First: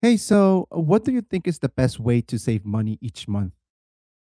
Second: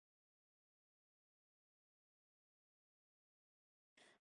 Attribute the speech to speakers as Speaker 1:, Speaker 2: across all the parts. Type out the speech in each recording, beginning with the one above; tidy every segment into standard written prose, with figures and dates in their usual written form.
Speaker 1: Hey, so what do you think is the best way to save money each month?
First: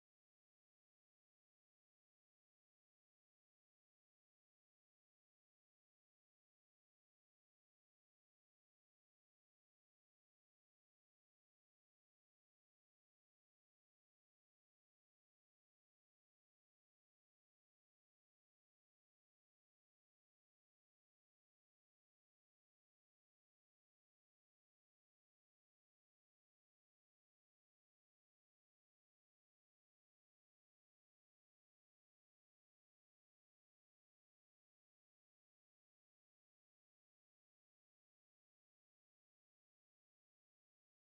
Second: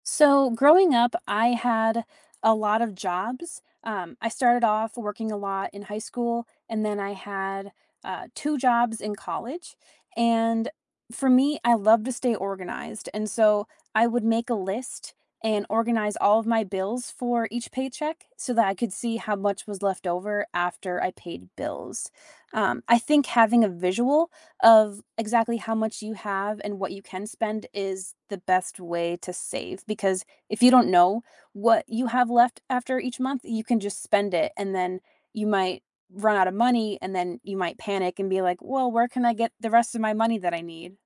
Speaker 2: So, growing up, I had a lot of jobs. I started off working a lot in high school, and then I had two jobs in college. And for me, I love to stay organized. And so I would make a list and organize all of my bills for each paycheck so that I could see how much was left over after I paid bills. I think having a visual of exactly how much you have and what you can spend is the best way to save because if you don't know what you have left after each month, you can just spend it and then you might run out of money and then you might panic and be like, "Well, where can I get the rest of my money that I need?"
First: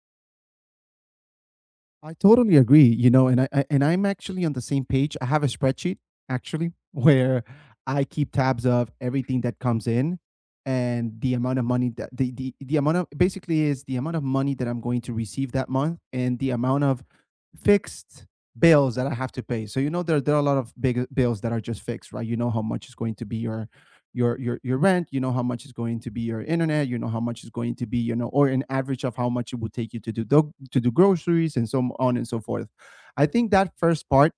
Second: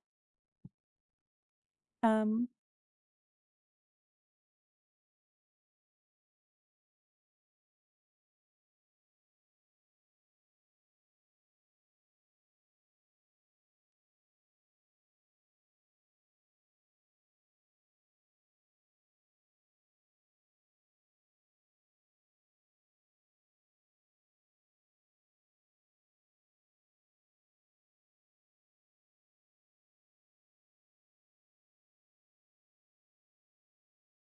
Speaker 1: I
Speaker 2: Um,
Speaker 1: totally agree, and I'm actually on the same page. I have a spreadsheet actually where I keep tabs of everything that comes in and the amount of money that the amount of basically is the amount of money that I'm going to receive that month and the amount of fixed bills that I have to pay. So, there are a lot of big bills that are just fixed, right? You know how much is going to be your rent, you know how much is going to be your internet, you know how much is going to be, or an average of how much it would take you to do groceries and so on and so forth. I think that first part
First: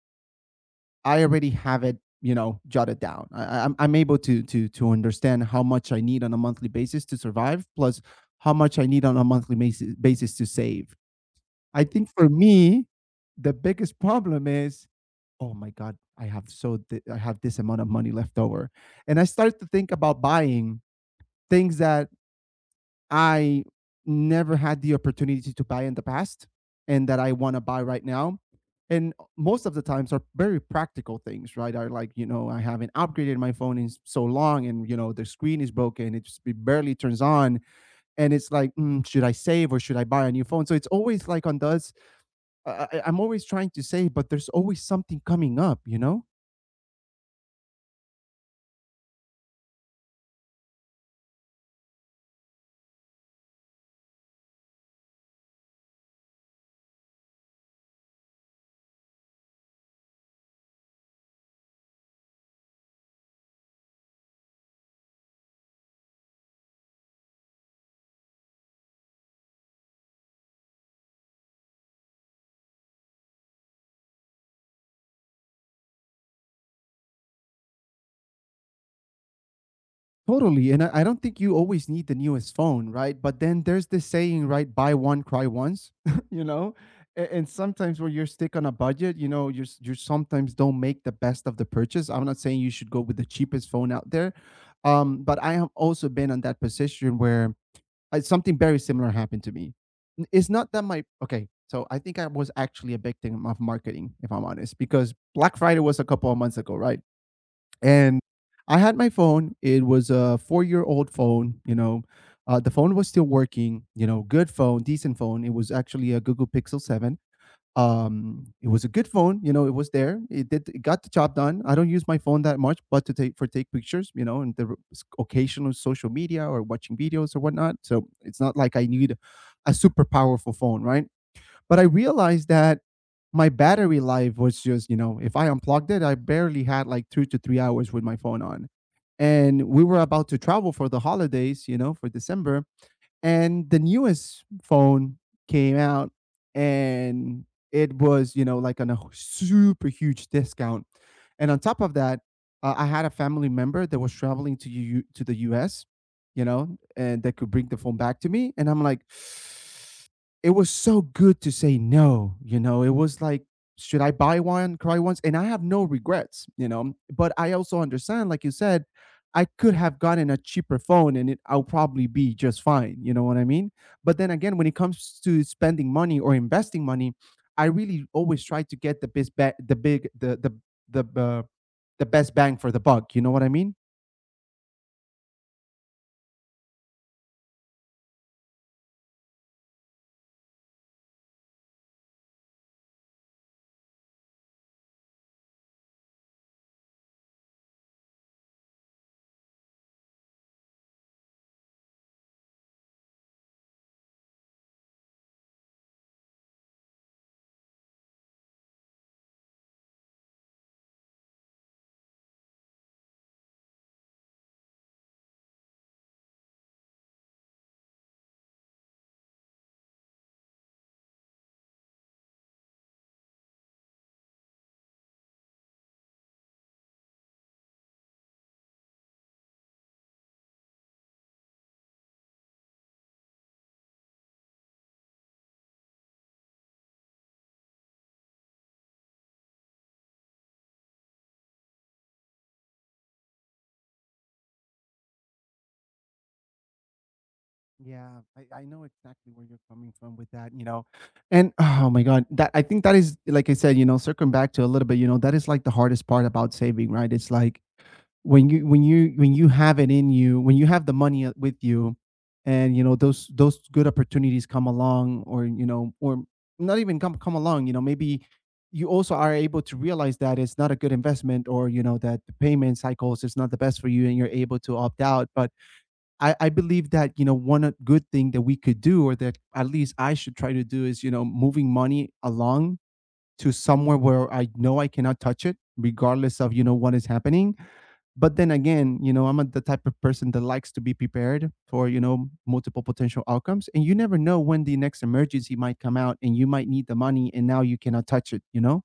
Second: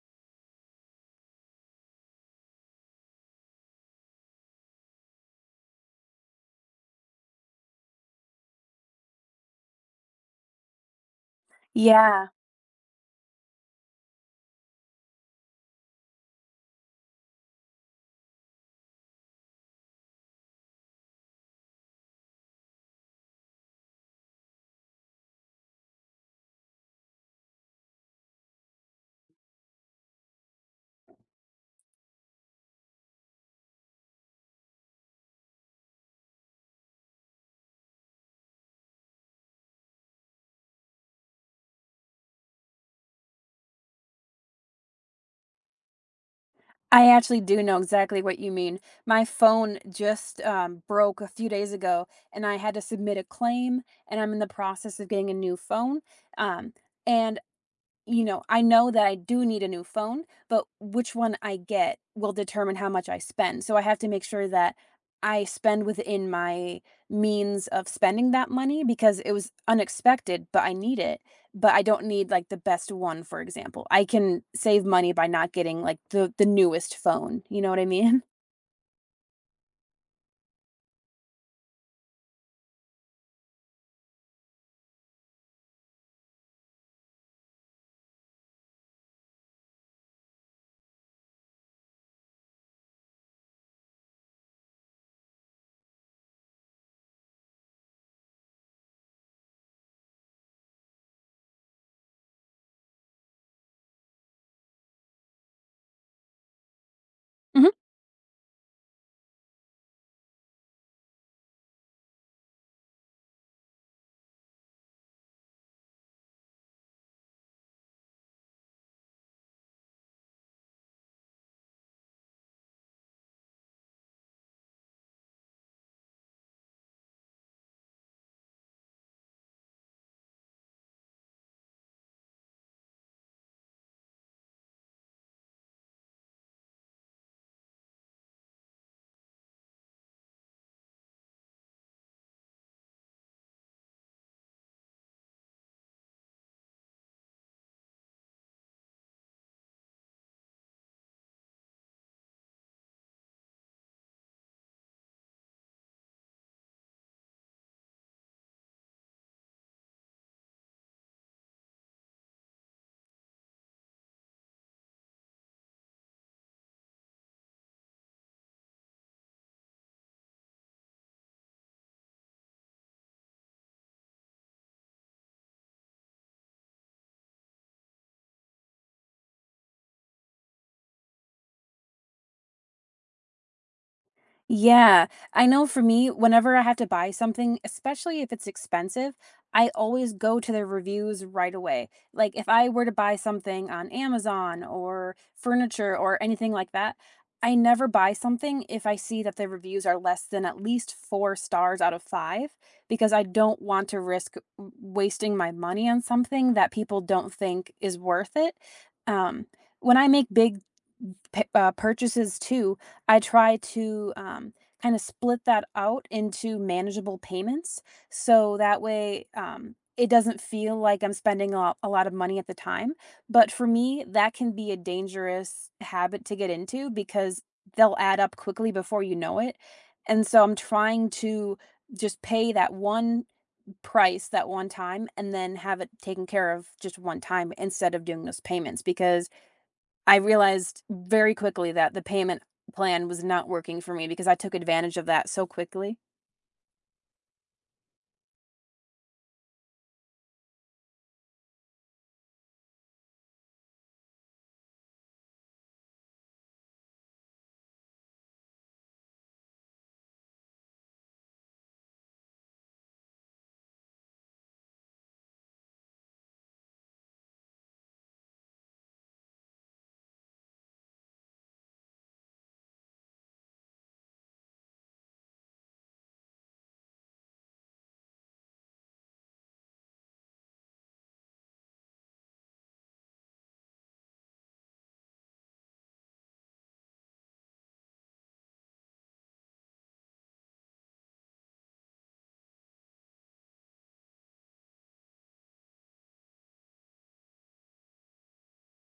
Speaker 1: I already have it, jotted down. I'm able to understand how much I need on a monthly basis to survive, plus how much I need on a monthly basis to save. I think
Speaker 2: yeah.
Speaker 1: for me, the biggest problem is, "Oh my god, I have this amount of money left over." And I start to think about buying things that I never had the opportunity to buy in the past and that I wanna buy right now. And most of the times are very practical things, right? Are like, I haven't upgraded my phone in s so long and, the screen is broken, it barely turns on, and it's like, "Mm, should I save or should I buy a new phone?" So it's always like on those I'm always trying to say, but there's always something coming up, you know?
Speaker 2: I actually do know exactly what you mean. My phone just broke a few days ago and I had to submit a claim and I'm in the process of getting a new phone. Um, and you know, I know that I do need a new phone, but which one I get will determine how much I spend. So I have to make sure that I spend within my means of spending that money because it was unexpected, but I need it. But I don't need like the best one, for example. I can save money by not getting like the newest phone. You know what I mean?
Speaker 1: Totally. And I don't think you always need the newest phone, right? But then there's this saying, right? Buy one, cry once, you know? And sometimes when you're stick on a budget, you sometimes don't make the best of the purchase. I'm not saying you should go with the cheapest phone out there. But I have also been on that position where something very similar happened to me. It's not that my okay, so I think I was actually a victim of marketing, if I'm honest, because Black Friday was a couple of months ago, right? And I had my phone. It was a 4-year-old phone. The phone was still working, good phone, decent phone. It was actually a Google Pixel 7. It was a good phone. It was there. It got the job done. I don't use my phone that much but to take pictures, and the occasional social media or watching videos or whatnot, so it's not like I need a super powerful phone, right? But I realized that my battery life was just, if I unplugged it, I barely had like 2 to 3 hours with my phone on, and we were about to travel for the holidays, for December. And the newest phone came out and it was, like on a super huge discount. And on top of that, I had a family member that was traveling to the US, and that could bring the phone back to me. And I'm like, it was so good to say no, it was like, should I buy one, cry once? And I have no regrets, but I also understand, like you said, I could have gotten a cheaper phone and it I'll probably be just fine, you know what I mean? But then again, when it comes to spending money or investing money, I really always try to get the best ba- the big the the uh, the best bang for the buck, you know what I mean?
Speaker 2: Yeah, I know for me, whenever I have to buy something, especially if it's expensive, I always go to the reviews right away. Like if I were to buy something on Amazon or furniture or anything like that, I never buy something if I see that the reviews are less than at least four stars out of five, because I don't want to risk wasting my money on something that people don't think is worth it. Um, when I make big purchases too, I try to, kind of split that out into manageable payments, so that way, it doesn't feel like I'm spending a lot of money at the time, but for me, that can be a dangerous habit to get into because they'll add up quickly before you know it, and so I'm trying to just pay that one price that one time and then have it taken care of just one time instead of doing those payments because I realized very quickly that the payment plan was not working for me because I took advantage of that so quickly.
Speaker 1: Yeah, I know exactly where you're coming from with that. And oh my god, that I think that is, like I said, circling back to a little bit, that is like the hardest part about saving, right? It's like when you have it in you when you have the money, with you, and those good opportunities come along, or you know or not even come along. Maybe you also are able to realize that it's not a good investment, or that the payment cycles is not the best for you and you're able to opt out. But I believe that one good thing that we could do, or that at least I should try to do, is moving money along to somewhere where I know I cannot touch it, regardless of what is happening. But then again, I'm the type of person that likes to be prepared for multiple potential outcomes, and you never know when the next emergency might come out and you might need the money and now you cannot touch it,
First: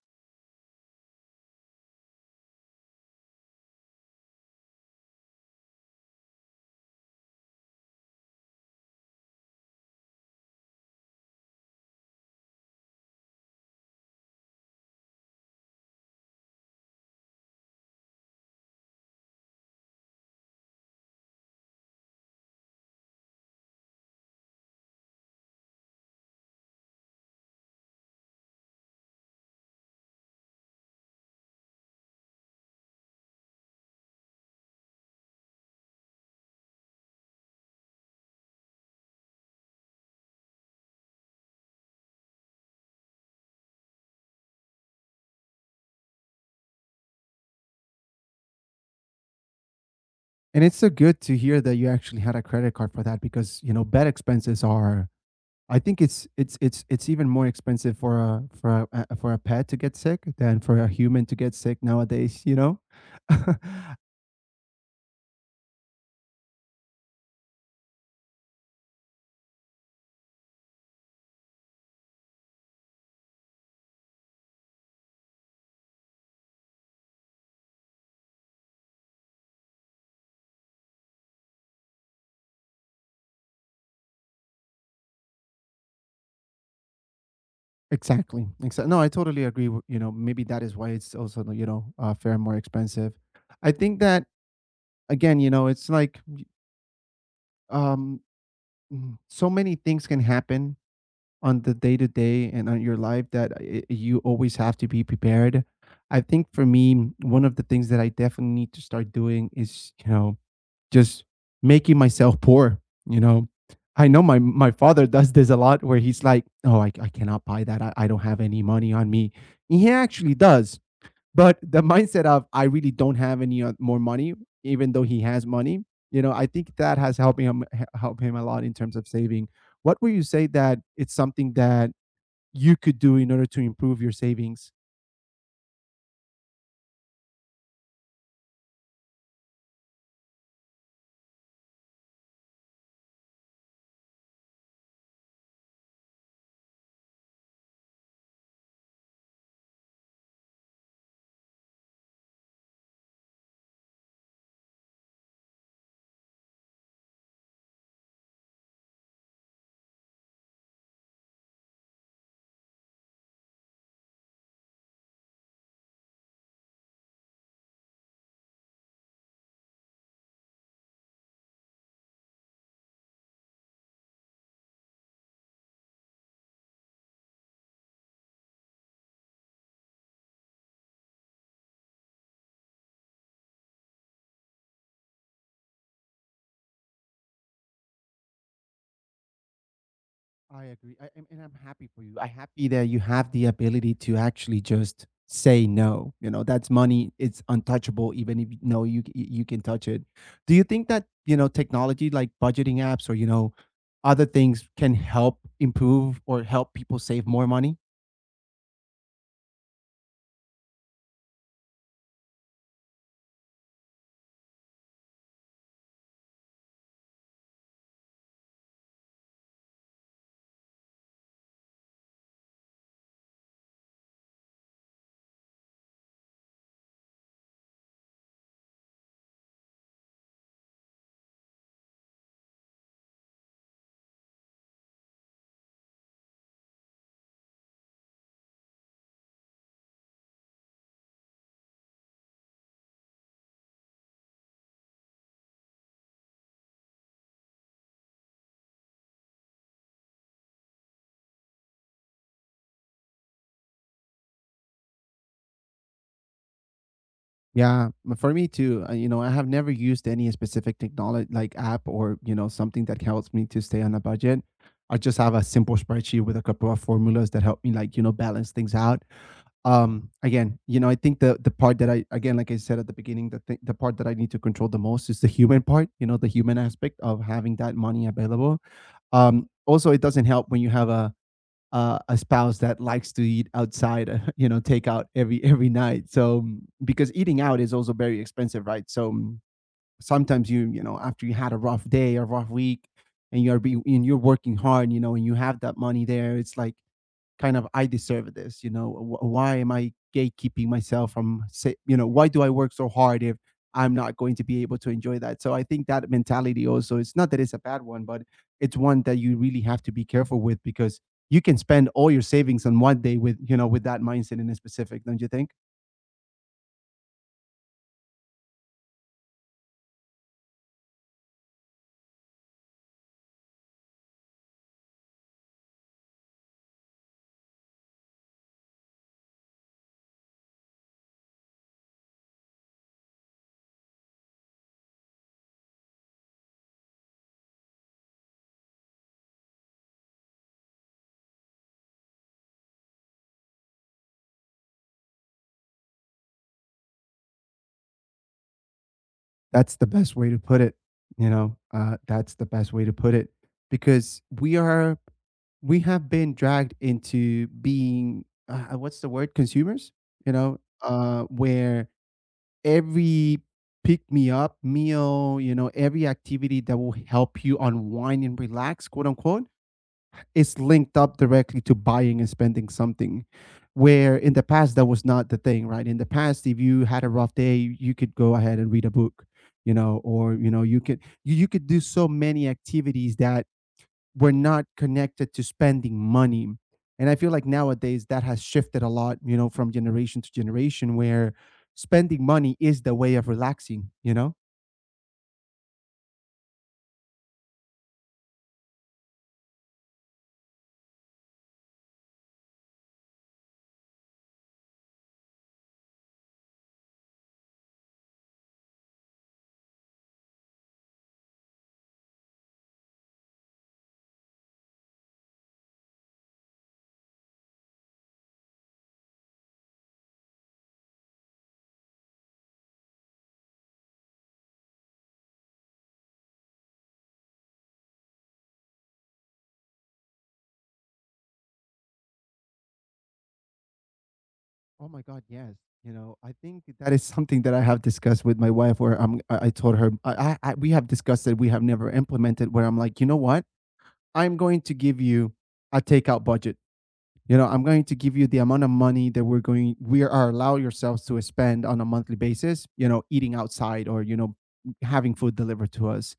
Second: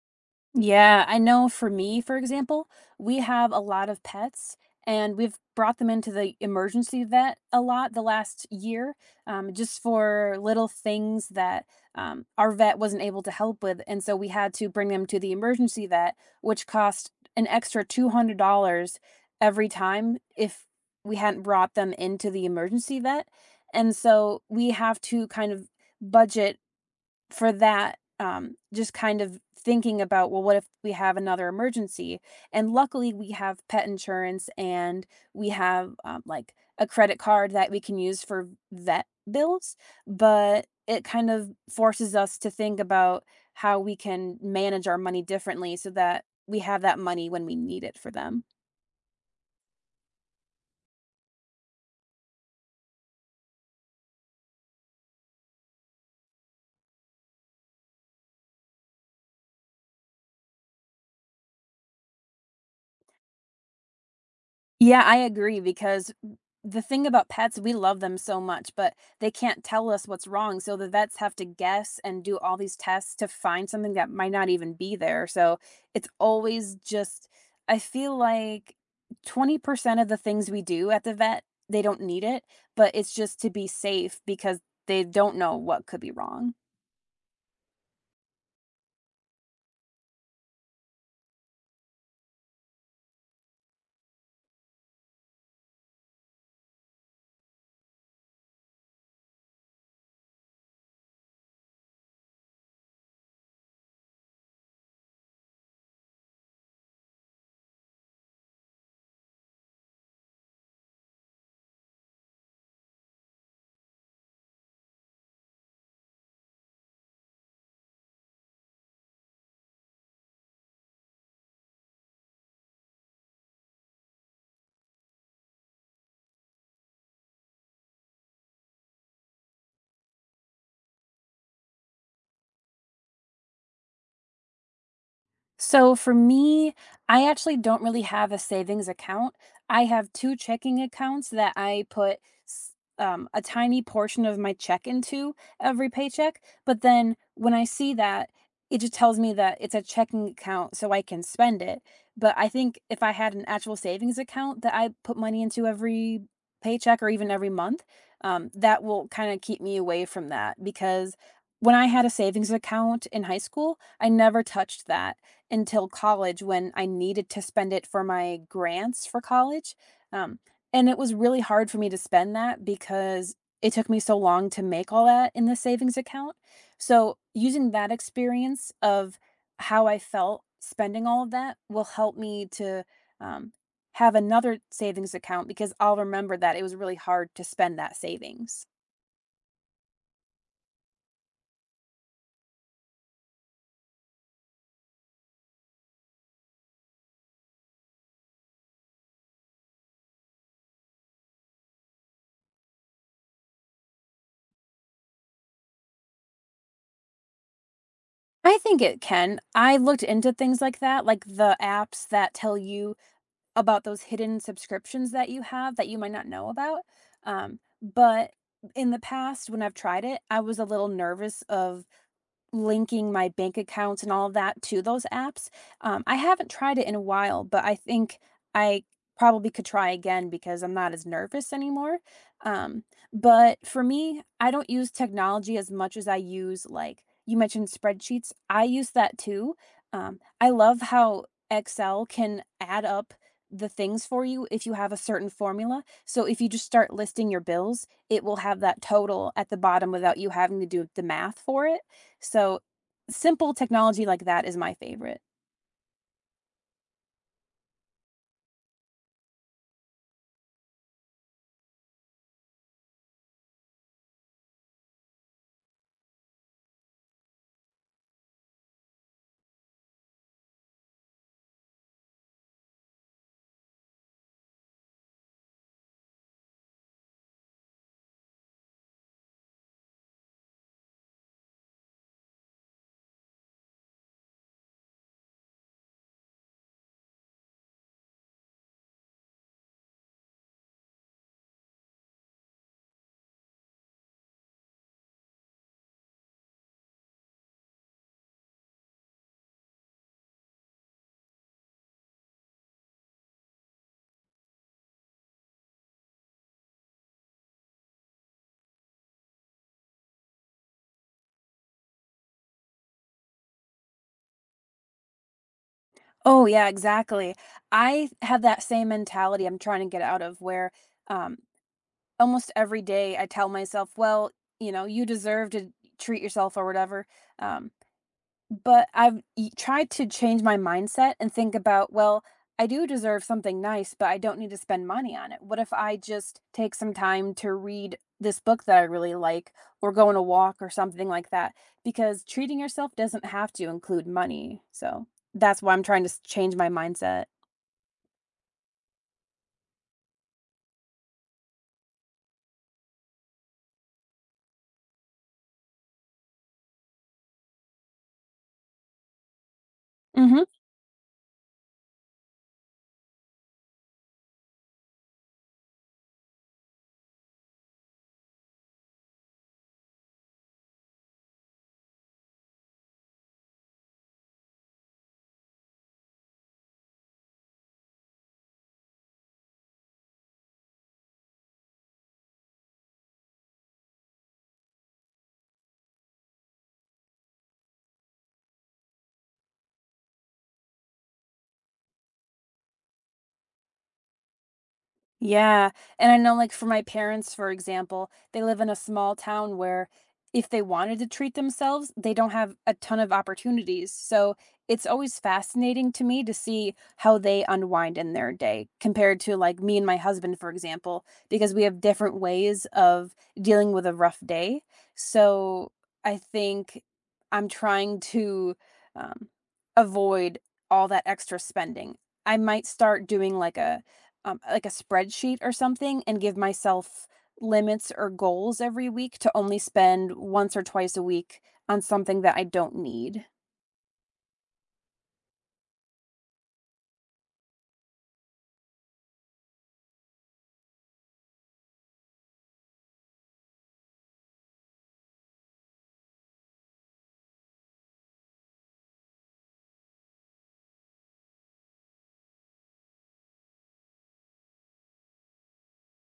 Speaker 2: Yeah, I know for me, for example, we have a lot of pets and we've brought them into the emergency vet a lot the last year, just for little things that our vet wasn't able to help with. And so we had to bring them to the emergency vet, which cost an extra $200 every time if we hadn't brought them into the emergency vet. And so we have to kind of budget for that, just kind of thinking about, well, what if we have another emergency? And luckily, we have pet insurance and we have like a credit card that we can use for vet bills. But it kind of forces us to think about how we can manage our money differently so that we have that money when we need it for them.
Speaker 1: and it's so good to hear that you actually had a credit card for that because bed expenses are, I think it's even more expensive for a pet to get sick than for a human to get sick nowadays.
Speaker 2: Yeah, I agree because the thing about pets, we love them so much, but they can't tell us what's wrong. So the vets have to guess and do all these tests to find something that might not even be there. So it's always just, I feel like 20% of the things we do at the vet, they don't need it, but it's just to be safe because they don't know what could be wrong.
Speaker 1: Exactly. Exactly. No, I totally agree. Maybe that is why it's also, fair and more expensive. I think that, again, it's like, um, so many things can happen on the day to day and on your life, that I you always have to be prepared. I think for me, one of the things that I definitely need to start doing is, just making myself poor, you know. I know my father does this a lot where he's like, "Oh, I cannot buy that. I don't have any money on me." He actually does. But the mindset of I really don't have any more money, even though he has money, I think that has helped help him a lot in terms of saving. What would you say that it's something that you could do in order to improve your savings?
Speaker 2: So for me, I actually don't really have a savings account. I have two checking accounts that I put s- a tiny portion of my check into every paycheck. But then when I see that, it just tells me that it's a checking account so I can spend it. But I think if I had an actual savings account that I put money into every paycheck or even every month, that will kind of keep me away from that because when I had a savings account in high school, I never touched that until college when I needed to spend it for my grants for college, um, and it was really hard for me to spend that because it took me so long to make all that in the savings account. So, using that experience of how I felt spending all of that will help me to, um, have another savings account because I'll remember that it was really hard to spend that savings.
Speaker 1: I agree. I, and I'm happy for you. I'm happy that you have the ability to actually just say no. That's money. It's untouchable, even if you know you can touch it. Do you think that, technology like budgeting apps or, other things can help improve or help people save more money?
Speaker 2: I think it can. I looked into things like that, like the apps that tell you about those hidden subscriptions that you have that you might not know about, but in the past, when I've tried it, I was a little nervous of linking my bank accounts and all of that to those apps. I haven't tried it in a while, but I think I probably could try again because I'm not as nervous anymore. Um, but for me, I don't use technology as much as I use, like you mentioned, spreadsheets. I use that too. I love how Excel can add up the things for you if you have a certain formula. So if you just start listing your bills, it will have that total at the bottom without you having to do the math for it so, simple technology like that is my favorite.
Speaker 1: Yeah, for me too. I have never used any specific technology like app or, something that helps me to stay on a budget. I just have a simple spreadsheet with a couple of formulas that help me, like, balance things out. Again, I think the part that I again, like I said at the beginning, the part that I need to control the most is the human part, the human aspect of having that money available. Also, it doesn't help when you have a spouse that likes to eat outside, take out every night, so, because eating out is also very expensive, right? So, sometimes after you had a rough day or rough week, and you're be and you're working hard, and you have that money there, it's like, kind of, "I deserve this, why am I gatekeeping myself from say, you know, why do I work so hard if I'm not going to be able to enjoy that?" So I think that mentality also, it's not that it's a bad one, but it's one that you really have to be careful with because you can spend all your savings on one day with that mindset in a specific, don't you think?
Speaker 2: Oh, yeah, exactly. I have that same mentality I'm trying to get out of where um, almost every day I tell myself, well, you know, you deserve to treat yourself or whatever. Um, But I've y tried to change my mindset and think about, "Well, I do deserve something nice, but I don't need to spend money on it. What if I just take some time to read this book that I really like or go on a walk or something like that?" Because treating yourself doesn't have to include money, so that's why I'm trying to s change my mindset.
Speaker 1: That's the best way to put it, you know? That's the best way to put it because we have been dragged into being, what's the word? Consumers,
Speaker 2: Mhm.
Speaker 1: where every pick me up meal, every activity that will help you unwind and relax, quote unquote, is linked up directly to buying and spending something, where in the past that was not the thing, right? In the past, if you had a rough day, you could go ahead and read a book, or you could you could do so many activities that were not connected to spending money. And I feel like nowadays that has shifted a lot, from generation to generation, where spending money is the way of relaxing.
Speaker 2: Yeah. And I know, like, for my parents, for example, they live in a small town where if they wanted to treat themselves, they don't have a ton of opportunities. So it's always fascinating to me to see how they unwind in their day compared to, like, me and my husband, for example, because we have different ways of dealing with a rough day. So I think I'm trying to um, avoid all that extra spending. I might start doing like a spreadsheet or something and give myself limits or goals every week to only spend once or twice a week on something that I don't need.
Speaker 1: Oh my God, yes. I think that is something that I have discussed with my wife where I told her, we have discussed it, we have never implemented, where I'm like, you know what? I'm going to give you a takeout budget. I'm going to give you the amount of money that we are allow yourselves to spend on a monthly basis, eating outside or, having food delivered to us.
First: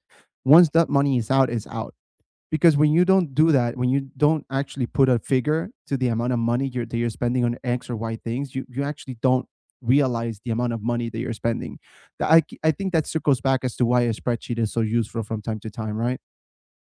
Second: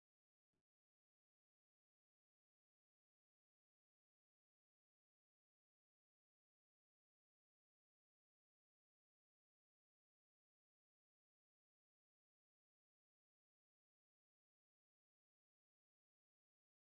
Speaker 1: Once that money is out, it's out, because when you don't do that, when you don't actually put a figure to the amount of money that you're spending on X or Y things, you actually don't realize the amount of money that you're spending. I think that circles back as to why a spreadsheet is so useful from time to time, right?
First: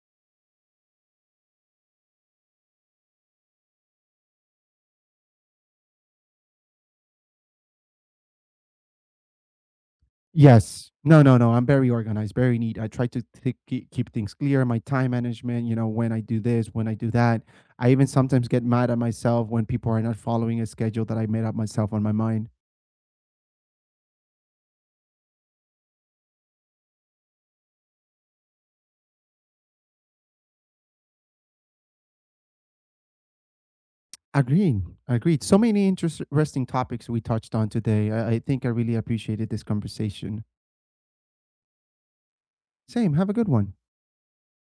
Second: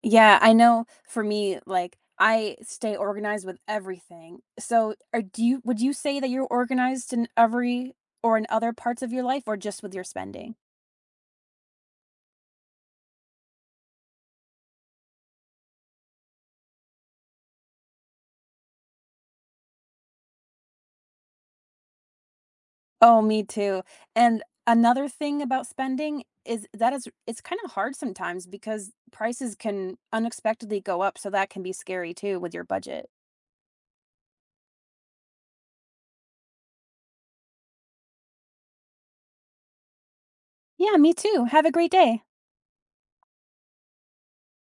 Speaker 2: Yeah, I know for me, like I stay organized with everything. So are do you would you say that you're organized in every or in other parts of your life or just with your spending?
Speaker 1: Yes. No, no, no. I'm very organized, very neat. I try to keep things clear, my time management, when I do this, when I do that. I even sometimes get mad at myself when people are not following a schedule that I made up myself on my mind.
Speaker 2: Oh, me too. And another thing about spending is that is it's kind of hard sometimes because prices can unexpectedly go up, so that can be scary too with your budget.
Speaker 1: Agreed. Agreed. So many interesting topics we touched on today. I think I really appreciated this conversation.
Speaker 2: Yeah, me too. Have a great day.
Speaker 1: Same. Have a good one.